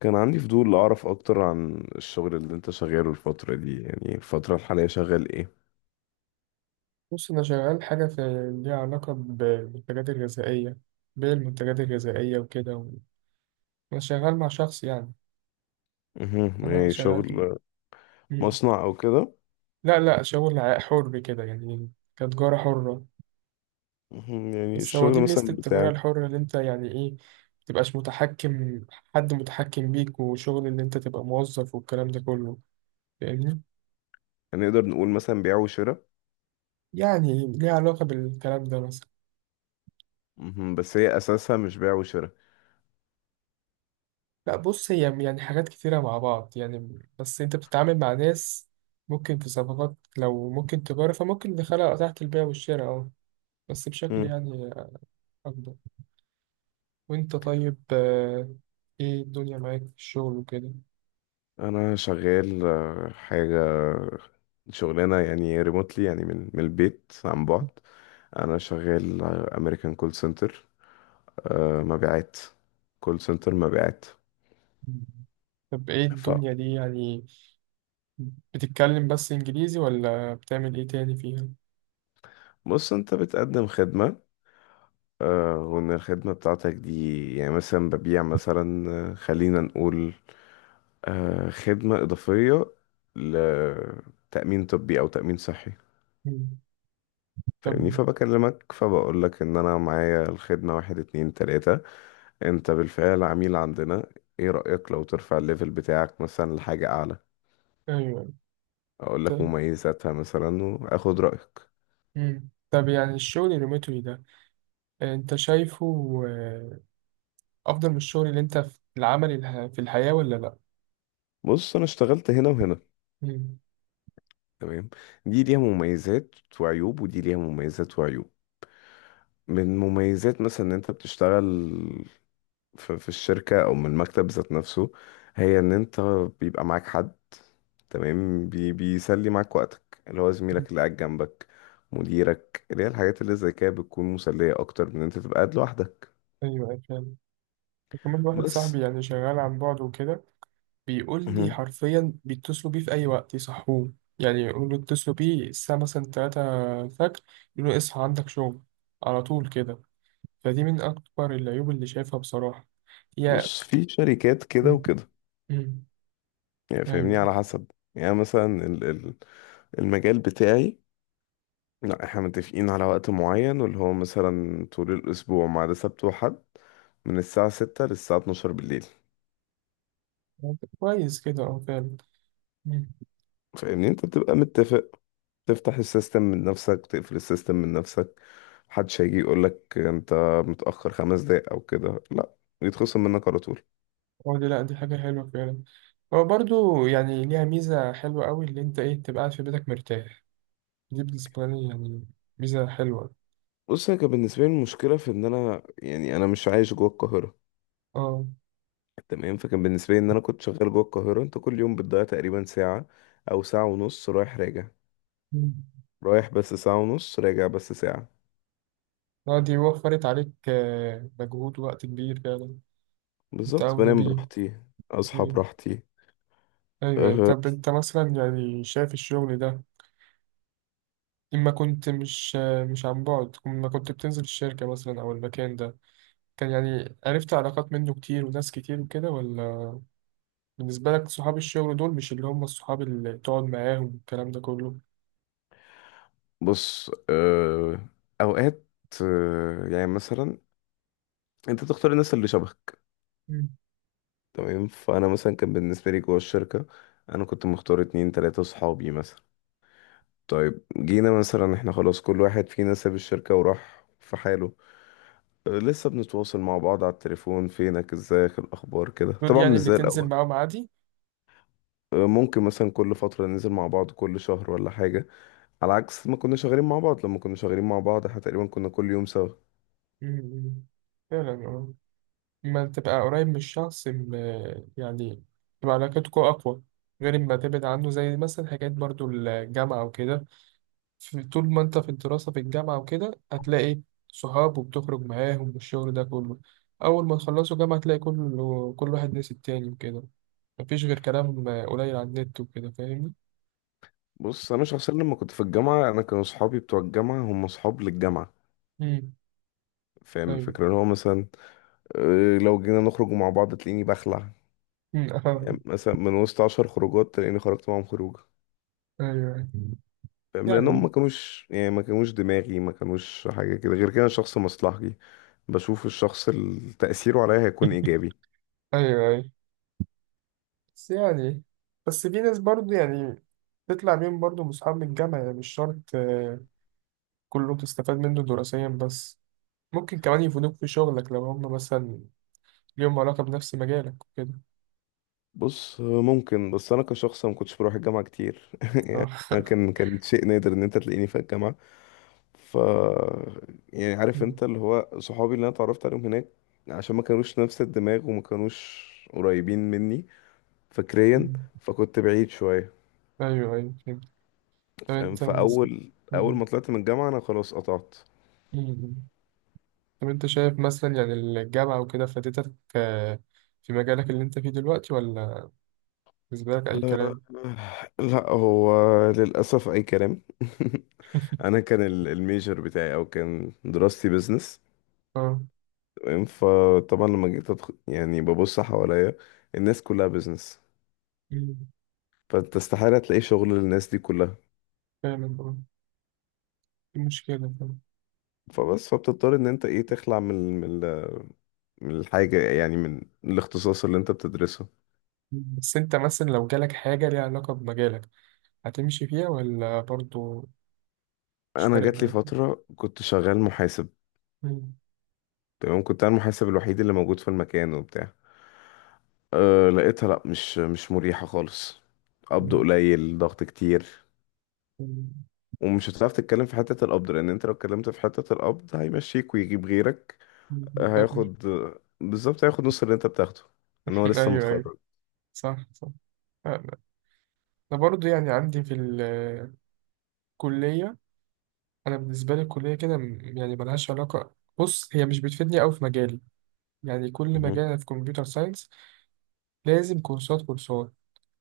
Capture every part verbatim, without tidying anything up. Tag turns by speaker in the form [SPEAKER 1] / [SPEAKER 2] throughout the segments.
[SPEAKER 1] كان عندي فضول أعرف أكتر عن الشغل اللي أنت شغاله الفترة دي، يعني الفترة الحالية شغال إيه؟
[SPEAKER 2] بص، أنا شغال حاجة في ليها علاقة ب- بالمنتجات الغذائية. بيع المنتجات الغذائية وكده و... أنا شغال مع شخص يعني.
[SPEAKER 1] مهم.
[SPEAKER 2] أنا
[SPEAKER 1] يعني
[SPEAKER 2] شغال في...
[SPEAKER 1] شغل
[SPEAKER 2] مم.
[SPEAKER 1] مصنع أو كده؟
[SPEAKER 2] لا لا شغل ع- حر كده، يعني كتجارة حرة.
[SPEAKER 1] مهم. يعني
[SPEAKER 2] بس هو دي
[SPEAKER 1] الشغل
[SPEAKER 2] ميزة
[SPEAKER 1] مثلا
[SPEAKER 2] التجارة
[SPEAKER 1] بتاعك
[SPEAKER 2] الحرة اللي أنت يعني إيه، متبقاش متحكم، حد متحكم بيك وشغل اللي أنت تبقى موظف والكلام ده كله، فاهمني؟
[SPEAKER 1] هنقدر نقول مثلا بيع وشراء؟
[SPEAKER 2] يعني ليها علاقة بالكلام ده مثلا.
[SPEAKER 1] مهم. بس هي أساسها مش بيع وشراء.
[SPEAKER 2] لا بص، هي يعني حاجات كتيرة مع بعض يعني، بس انت بتتعامل مع ناس. ممكن في صفقات، لو ممكن تجارة، فممكن دخلها تحت البيع والشراء، اه، بس بشكل
[SPEAKER 1] مم.
[SPEAKER 2] يعني أكبر. وانت طيب؟ آه، ايه الدنيا معاك في الشغل وكده؟
[SPEAKER 1] أنا شغال آه، حاجة شغلانة، يعني ريموتلي، يعني من من البيت عن بعد. أنا شغال أمريكان كول سنتر مبيعات، كول سنتر مبيعات.
[SPEAKER 2] طب ايه الدنيا دي يعني، بتتكلم بس انجليزي ولا بتعمل ايه تاني فيها؟
[SPEAKER 1] فبص، أنت بتقدم خدمة، آه، وان الخدمة بتاعتك دي يعني مثلا ببيع مثلا، آه، خلينا نقول آه، خدمة إضافية لتأمين طبي أو تأمين صحي.
[SPEAKER 2] مم. طب،
[SPEAKER 1] فاهمني؟ فبكلمك، فبقولك إن أنا معايا الخدمة واحد اتنين تلاتة، أنت بالفعل عميل عندنا، إيه رأيك لو ترفع الليفل بتاعك مثلا لحاجة أعلى؟
[SPEAKER 2] ايوه. ط-
[SPEAKER 1] أقولك مميزاتها مثلا وآخد رأيك.
[SPEAKER 2] مم. طب يعني الشغل الريموتلي ده، آه، انت شايفه آه، افضل من الشغل اللي انت في العمل اله- في الحياة ولا لا؟
[SPEAKER 1] بص، أنا اشتغلت هنا وهنا.
[SPEAKER 2] مم.
[SPEAKER 1] تمام. دي ليها مميزات وعيوب ودي ليها مميزات وعيوب. من مميزات مثلا ان انت بتشتغل في في الشركة او من المكتب ذات نفسه، هي ان انت بيبقى معاك حد، تمام، بي بيسلي معاك وقتك، اللي هو زميلك اللي قاعد جنبك، مديرك، اللي هي الحاجات اللي زي كده بتكون مسلية اكتر من ان انت تبقى قاعد لوحدك.
[SPEAKER 2] ايوه، أيوة فعلا. كمان واحد
[SPEAKER 1] بس
[SPEAKER 2] صاحبي يعني شغال عن بعد وكده، بيقول لي
[SPEAKER 1] مهم.
[SPEAKER 2] حرفيا بيتصلوا بيه في اي وقت يصحوه، يعني يقولوا له اتصلوا بيه الساعه مثلا تلاتة الفجر، يقولوا له اصحى عندك شغل، على طول كده. فدي من اكبر العيوب اللي شايفها بصراحه، يا.
[SPEAKER 1] بص في شركات كده
[SPEAKER 2] مم.
[SPEAKER 1] وكده،
[SPEAKER 2] مم.
[SPEAKER 1] يعني فاهمني،
[SPEAKER 2] ايوه،
[SPEAKER 1] على حسب. يعني مثلا ال- ال- المجال بتاعي، لا، احنا متفقين على وقت معين، واللي هو مثلا طول الأسبوع ما عدا سبت وحد، من الساعة ستة للساعة اتناشر بالليل.
[SPEAKER 2] كويس كده، اه فعلا.
[SPEAKER 1] فاهمني، انت بتبقى متفق، تفتح السيستم من نفسك، تقفل السيستم من نفسك، محدش هيجي يقولك انت متأخر خمس دقايق او كده، لا، يتخصم منك على طول.
[SPEAKER 2] اه، دي لا، دي حاجة حلوة فعلا. هو برضو يعني ليها ميزة حلوة أوي، اللي أنت إيه، تبقى قاعد في بيتك مرتاح. دي بالنسبة لي يعني ميزة حلوة.
[SPEAKER 1] بص، هي كان بالنسبة لي المشكلة في ان انا، يعني انا مش عايش جوه القاهرة.
[SPEAKER 2] اه.
[SPEAKER 1] تمام. فكان بالنسبة لي ان انا كنت شغال جوه القاهرة، انت كل يوم بتضيع تقريبا ساعة او ساعة ونص رايح راجع،
[SPEAKER 2] مم.
[SPEAKER 1] رايح بس ساعة ونص، راجع بس ساعة.
[SPEAKER 2] اه، دي وفرت عليك آه، مجهود ووقت كبير فعلا. أنت
[SPEAKER 1] بالظبط،
[SPEAKER 2] أولى
[SPEAKER 1] بنام
[SPEAKER 2] بيه.
[SPEAKER 1] براحتي، اصحى
[SPEAKER 2] مم.
[SPEAKER 1] براحتي.
[SPEAKER 2] أيوة،
[SPEAKER 1] أه.
[SPEAKER 2] طب أنت مثلا يعني شايف الشغل ده، إما كنت مش آه، مش عن بعد، إما كنت بتنزل الشركة مثلا أو المكان ده، كان يعني عرفت علاقات منه كتير وناس كتير وكده، ولا بالنسبة لك صحاب الشغل دول مش اللي هم الصحاب اللي تقعد معاهم والكلام ده كله؟
[SPEAKER 1] بص، أه اوقات، أه يعني مثلا انت تختار الناس اللي شبهك.
[SPEAKER 2] مم.
[SPEAKER 1] تمام. فانا مثلا كان بالنسبه لي جوه الشركه، انا كنت مختار اتنين تلاته صحابي مثلا. طيب جينا مثلا احنا خلاص، كل واحد فينا ساب الشركه وراح في حاله. أه لسه بنتواصل مع بعض على التليفون، فينك، ازيك، الاخبار كده،
[SPEAKER 2] دول
[SPEAKER 1] طبعا
[SPEAKER 2] يعني
[SPEAKER 1] مش
[SPEAKER 2] اللي
[SPEAKER 1] زي
[SPEAKER 2] تنزل
[SPEAKER 1] الاول.
[SPEAKER 2] معاهم عادي.
[SPEAKER 1] أه ممكن مثلا كل فتره ننزل مع بعض كل شهر ولا حاجه، على عكس ما كنا شغالين مع بعض. لما كنا شغالين مع بعض احنا تقريبا كنا كل يوم سوا.
[SPEAKER 2] مم. فعلا اه. لما تبقى قريب من الشخص م- يعني تبقى علاقتكم أقوى، غير ما تبعد عنه، زي مثلا حاجات برضو الجامعة وكده. في- طول ما انت في الدراسة في الجامعة وكده، هتلاقي صحاب وبتخرج معاهم والشغل ده كله. أول ما تخلصوا جامعة هتلاقي كله، كل واحد نسي التاني وكده، مفيش غير كلام قليل على النت وكده، فاهمني؟
[SPEAKER 1] بص، انا شخصيا لما كنت في الجامعه، انا كانوا اصحابي بتوع الجامعه هم اصحاب للجامعه. فاهم
[SPEAKER 2] ايوه.
[SPEAKER 1] الفكره؟ اللي هو مثلا آه، لو جينا نخرج مع بعض تلاقيني بخلع.
[SPEAKER 2] أمم، آه.
[SPEAKER 1] يعني مثلا من وسط عشر خروجات تلاقيني خرجت معاهم خروجه.
[SPEAKER 2] ايوه
[SPEAKER 1] فاهم؟ لانهم
[SPEAKER 2] يعني.
[SPEAKER 1] ما كانوش، يعني ما كانوش دماغي، ما كانوش حاجه كده. غير كده، أنا شخص مصلحجي، بشوف الشخص اللي تاثيره عليا هيكون ايجابي.
[SPEAKER 2] ايوه ايوه. بس يعني، بس في ناس برضه يعني، تطلع بيهم برضه من اصحاب من الجامعه يعني. مش شرط آه، كله تستفاد منه دراسيا بس، ممكن كمان يفيدوك في شغلك لو هم مثلا ليهم علاقه بنفس مجالك وكده.
[SPEAKER 1] بص آه، ممكن، بس انا كشخص ما كنتش بروح الجامعه كتير.
[SPEAKER 2] اه.
[SPEAKER 1] كان كان شيء نادر ان انت تلاقيني في الجامعه، ف يعني عارف
[SPEAKER 2] أمم،
[SPEAKER 1] انت اللي هو صحابي اللي انا اتعرفت عليهم هناك عشان ما كانوش نفس الدماغ، وما كانوش قريبين مني فكريا،
[SPEAKER 2] أمم.
[SPEAKER 1] فكنت بعيد شوية.
[SPEAKER 2] ايوه ايوه فهمت. طب
[SPEAKER 1] فاهم؟
[SPEAKER 2] انت مثلا.
[SPEAKER 1] فأول أول
[SPEAKER 2] أمم،
[SPEAKER 1] ما طلعت من الجامعة أنا خلاص قطعت.
[SPEAKER 2] أمم. طب انت شايف مثلا يعني الجامعه وكده فادتك آه، في مجالك اللي انت فيه دلوقتي، ولا بالنسبه لك اي كلام؟
[SPEAKER 1] لا، هو للأسف أي كلام. أنا كان ال- الميجر بتاعي، أو كان دراستي بيزنس.
[SPEAKER 2] اه
[SPEAKER 1] تمام. فطبعا لما جيت أدخل، يعني ببص حواليا الناس كلها بيزنس، فأنت استحالة تلاقي شغل للناس دي كلها.
[SPEAKER 2] فعلا اه، دي مشكلة فعلا.
[SPEAKER 1] فبس، فبتضطر ان انت ايه تخلع من ال- من ال- من الحاجة، يعني من الاختصاص اللي انت بتدرسه.
[SPEAKER 2] بس انت مثلا لو جالك حاجة ليها علاقة بمجالك، هتمشي فيها ولا برضو مش
[SPEAKER 1] انا
[SPEAKER 2] فارق
[SPEAKER 1] جات لي
[SPEAKER 2] معاك؟
[SPEAKER 1] فترة كنت شغال محاسب.
[SPEAKER 2] مم.
[SPEAKER 1] تمام. كنت انا المحاسب الوحيد اللي موجود في المكان وبتاع. أه لقيتها، لا، مش مش مريحة خالص، قبض
[SPEAKER 2] مم.
[SPEAKER 1] قليل ضغط كتير، ومش هتعرف تتكلم في حتة القبض، لان انت لو اتكلمت في حتة القبض هيمشيك ويجيب غيرك.
[SPEAKER 2] مم.
[SPEAKER 1] آه،
[SPEAKER 2] طب مش-
[SPEAKER 1] هياخد، آه، بالظبط هياخد نص اللي انت بتاخده، ان هو لسه
[SPEAKER 2] ايوه ايوه،
[SPEAKER 1] متخرج.
[SPEAKER 2] صح صح. انا، أنا برضو يعني عندي في الكلية. انا بالنسبة لي الكلية كده م- يعني ملهاش علاقة. بص هي مش بتفيدني أوي في مجالي. يعني كل
[SPEAKER 1] مهم.
[SPEAKER 2] مجال، أنا في كمبيوتر ساينس، لازم كورسات كورسات.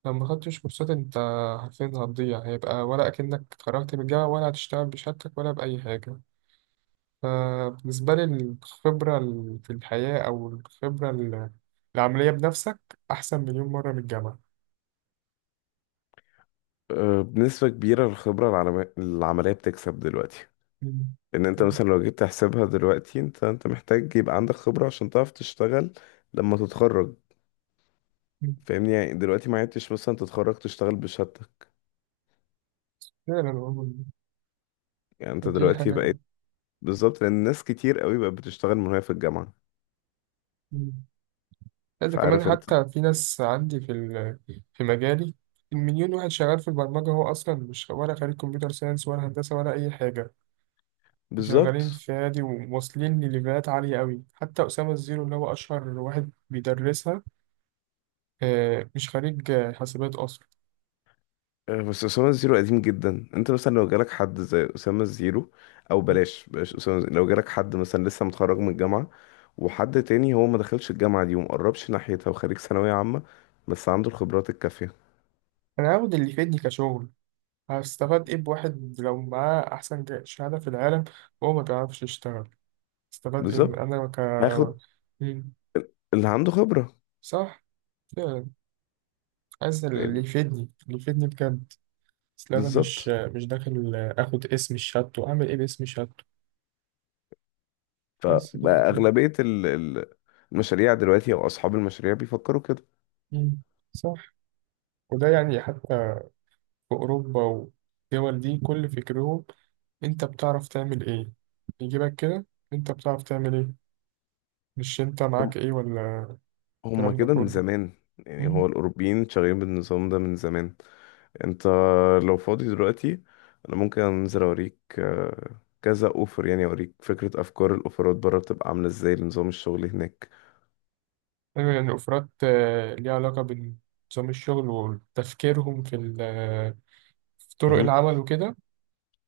[SPEAKER 2] لو ما خدتش كورسات انت، حرفيا هتضيع، هيبقى ولا اكنك اتخرجت من الجامعة، ولا هتشتغل بشهادتك ولا بأي حاجة. فبالنسبة لي الخبرة ال- في الحياة، أو الخبرة ال- العملية بنفسك، أحسن مليون مرة من الجامعة.
[SPEAKER 1] آه، بنسبة كبيرة الخبرة العلما- العملية بتكسب دلوقتي،
[SPEAKER 2] مم.
[SPEAKER 1] لان انت مثلا لو جيت تحسبها دلوقتي، انت انت محتاج يبقى عندك خبرة عشان تعرف تشتغل لما تتخرج.
[SPEAKER 2] مم.
[SPEAKER 1] فاهمني؟ يعني دلوقتي ما عدتش مثلا تتخرج تشتغل بشهادتك،
[SPEAKER 2] فعلا والله،
[SPEAKER 1] يعني انت
[SPEAKER 2] دي
[SPEAKER 1] دلوقتي
[SPEAKER 2] حاجة.
[SPEAKER 1] بقيت، بالظبط، لان ناس كتير قوي بقت بتشتغل من وهي في الجامعة.
[SPEAKER 2] مم. لا، ده كمان
[SPEAKER 1] فعارف انت؟
[SPEAKER 2] حتى في ناس عندي في ال- في مجالي، المليون واحد شغال في البرمجة هو أصلا مش ولا خريج كمبيوتر ساينس ولا هندسة ولا أي حاجة. شغالين
[SPEAKER 1] بالظبط.
[SPEAKER 2] في نادي وواصلين لليفلات عالية قوي، حتى أسامة الزيرو اللي هو أشهر واحد بيدرسها، آه، مش خريج آه، حاسبات أصلا.
[SPEAKER 1] آه، بس أسامة الزيرو قديم جدا. انت مثلا لو جالك حد زي أسامة الزيرو، او بلاش بلاش أسامة الزيرو، لو جالك حد مثلا لسه متخرج من الجامعة، وحد تاني هو ما دخلش الجامعة دي ومقربش ناحيتها، وخريج ثانوية عامة بس عنده الخبرات الكافية،
[SPEAKER 2] أنا هاخد اللي يفيدني كشغل. هستفاد إيه بواحد لو معاه أحسن جا- شهادة في العالم وهو ما بيعرفش يشتغل؟ استفاد إيه من-
[SPEAKER 1] بالظبط
[SPEAKER 2] أنا ك.
[SPEAKER 1] هاخد
[SPEAKER 2] مم.
[SPEAKER 1] اللي عنده خبرة.
[SPEAKER 2] صح. آه، عايز اللي
[SPEAKER 1] فاهم؟
[SPEAKER 2] يفيدني، اللي يفيدني بجد. أصل أنا مش
[SPEAKER 1] بالظبط.
[SPEAKER 2] آه، مش داخل آه، آخد اسم الشهادته. أعمل إيه باسم شهادته؟ بس كده.
[SPEAKER 1] فأغلبية ال- ال- المشاريع دلوقتي، أو أصحاب المشاريع بيفكروا كده،
[SPEAKER 2] مم. صح. وده يعني حتى في أوروبا والدول دي كل فكرهم أنت بتعرف تعمل إيه، يجيبك كده أنت بتعرف تعمل إيه، مش أنت
[SPEAKER 1] هم
[SPEAKER 2] معاك إيه ولا
[SPEAKER 1] هم
[SPEAKER 2] الكلام ده
[SPEAKER 1] كده من
[SPEAKER 2] كله.
[SPEAKER 1] زمان، يعني
[SPEAKER 2] مم.
[SPEAKER 1] هو الأوروبيين شغالين بالنظام ده من زمان. أنت لو فاضي دلوقتي، أنا ممكن أنزل أوريك آه، كذا أوفر، يعني أوريك فكرة أفكار الأوفرات بره بتبقى عاملة إزاي لنظام الشغل هناك.
[SPEAKER 2] أيوة يعني أوفرات آه، ليها علاقة بنظام الشغل وتفكيرهم في ال- آه، في طرق
[SPEAKER 1] مهم.
[SPEAKER 2] العمل وكده.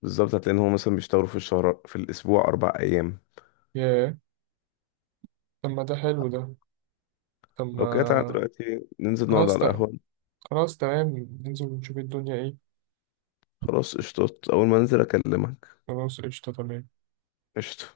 [SPEAKER 1] بالظبط هتلاقي إن هو مثلا بيشتغلوا في الشهر في الأسبوع أربع أيام.
[SPEAKER 2] ياه، طب ما ده حلو ده. طب
[SPEAKER 1] لو كده تعالى
[SPEAKER 2] ما
[SPEAKER 1] دلوقتي ننزل نقعد
[SPEAKER 2] خلاص
[SPEAKER 1] على
[SPEAKER 2] ده،
[SPEAKER 1] القهوة.
[SPEAKER 2] خلاص تمام. ننزل ونشوف الدنيا إيه.
[SPEAKER 1] خلاص قشطات، أول ما أنزل أكلمك.
[SPEAKER 2] خلاص قشطة تمام.
[SPEAKER 1] قشطة.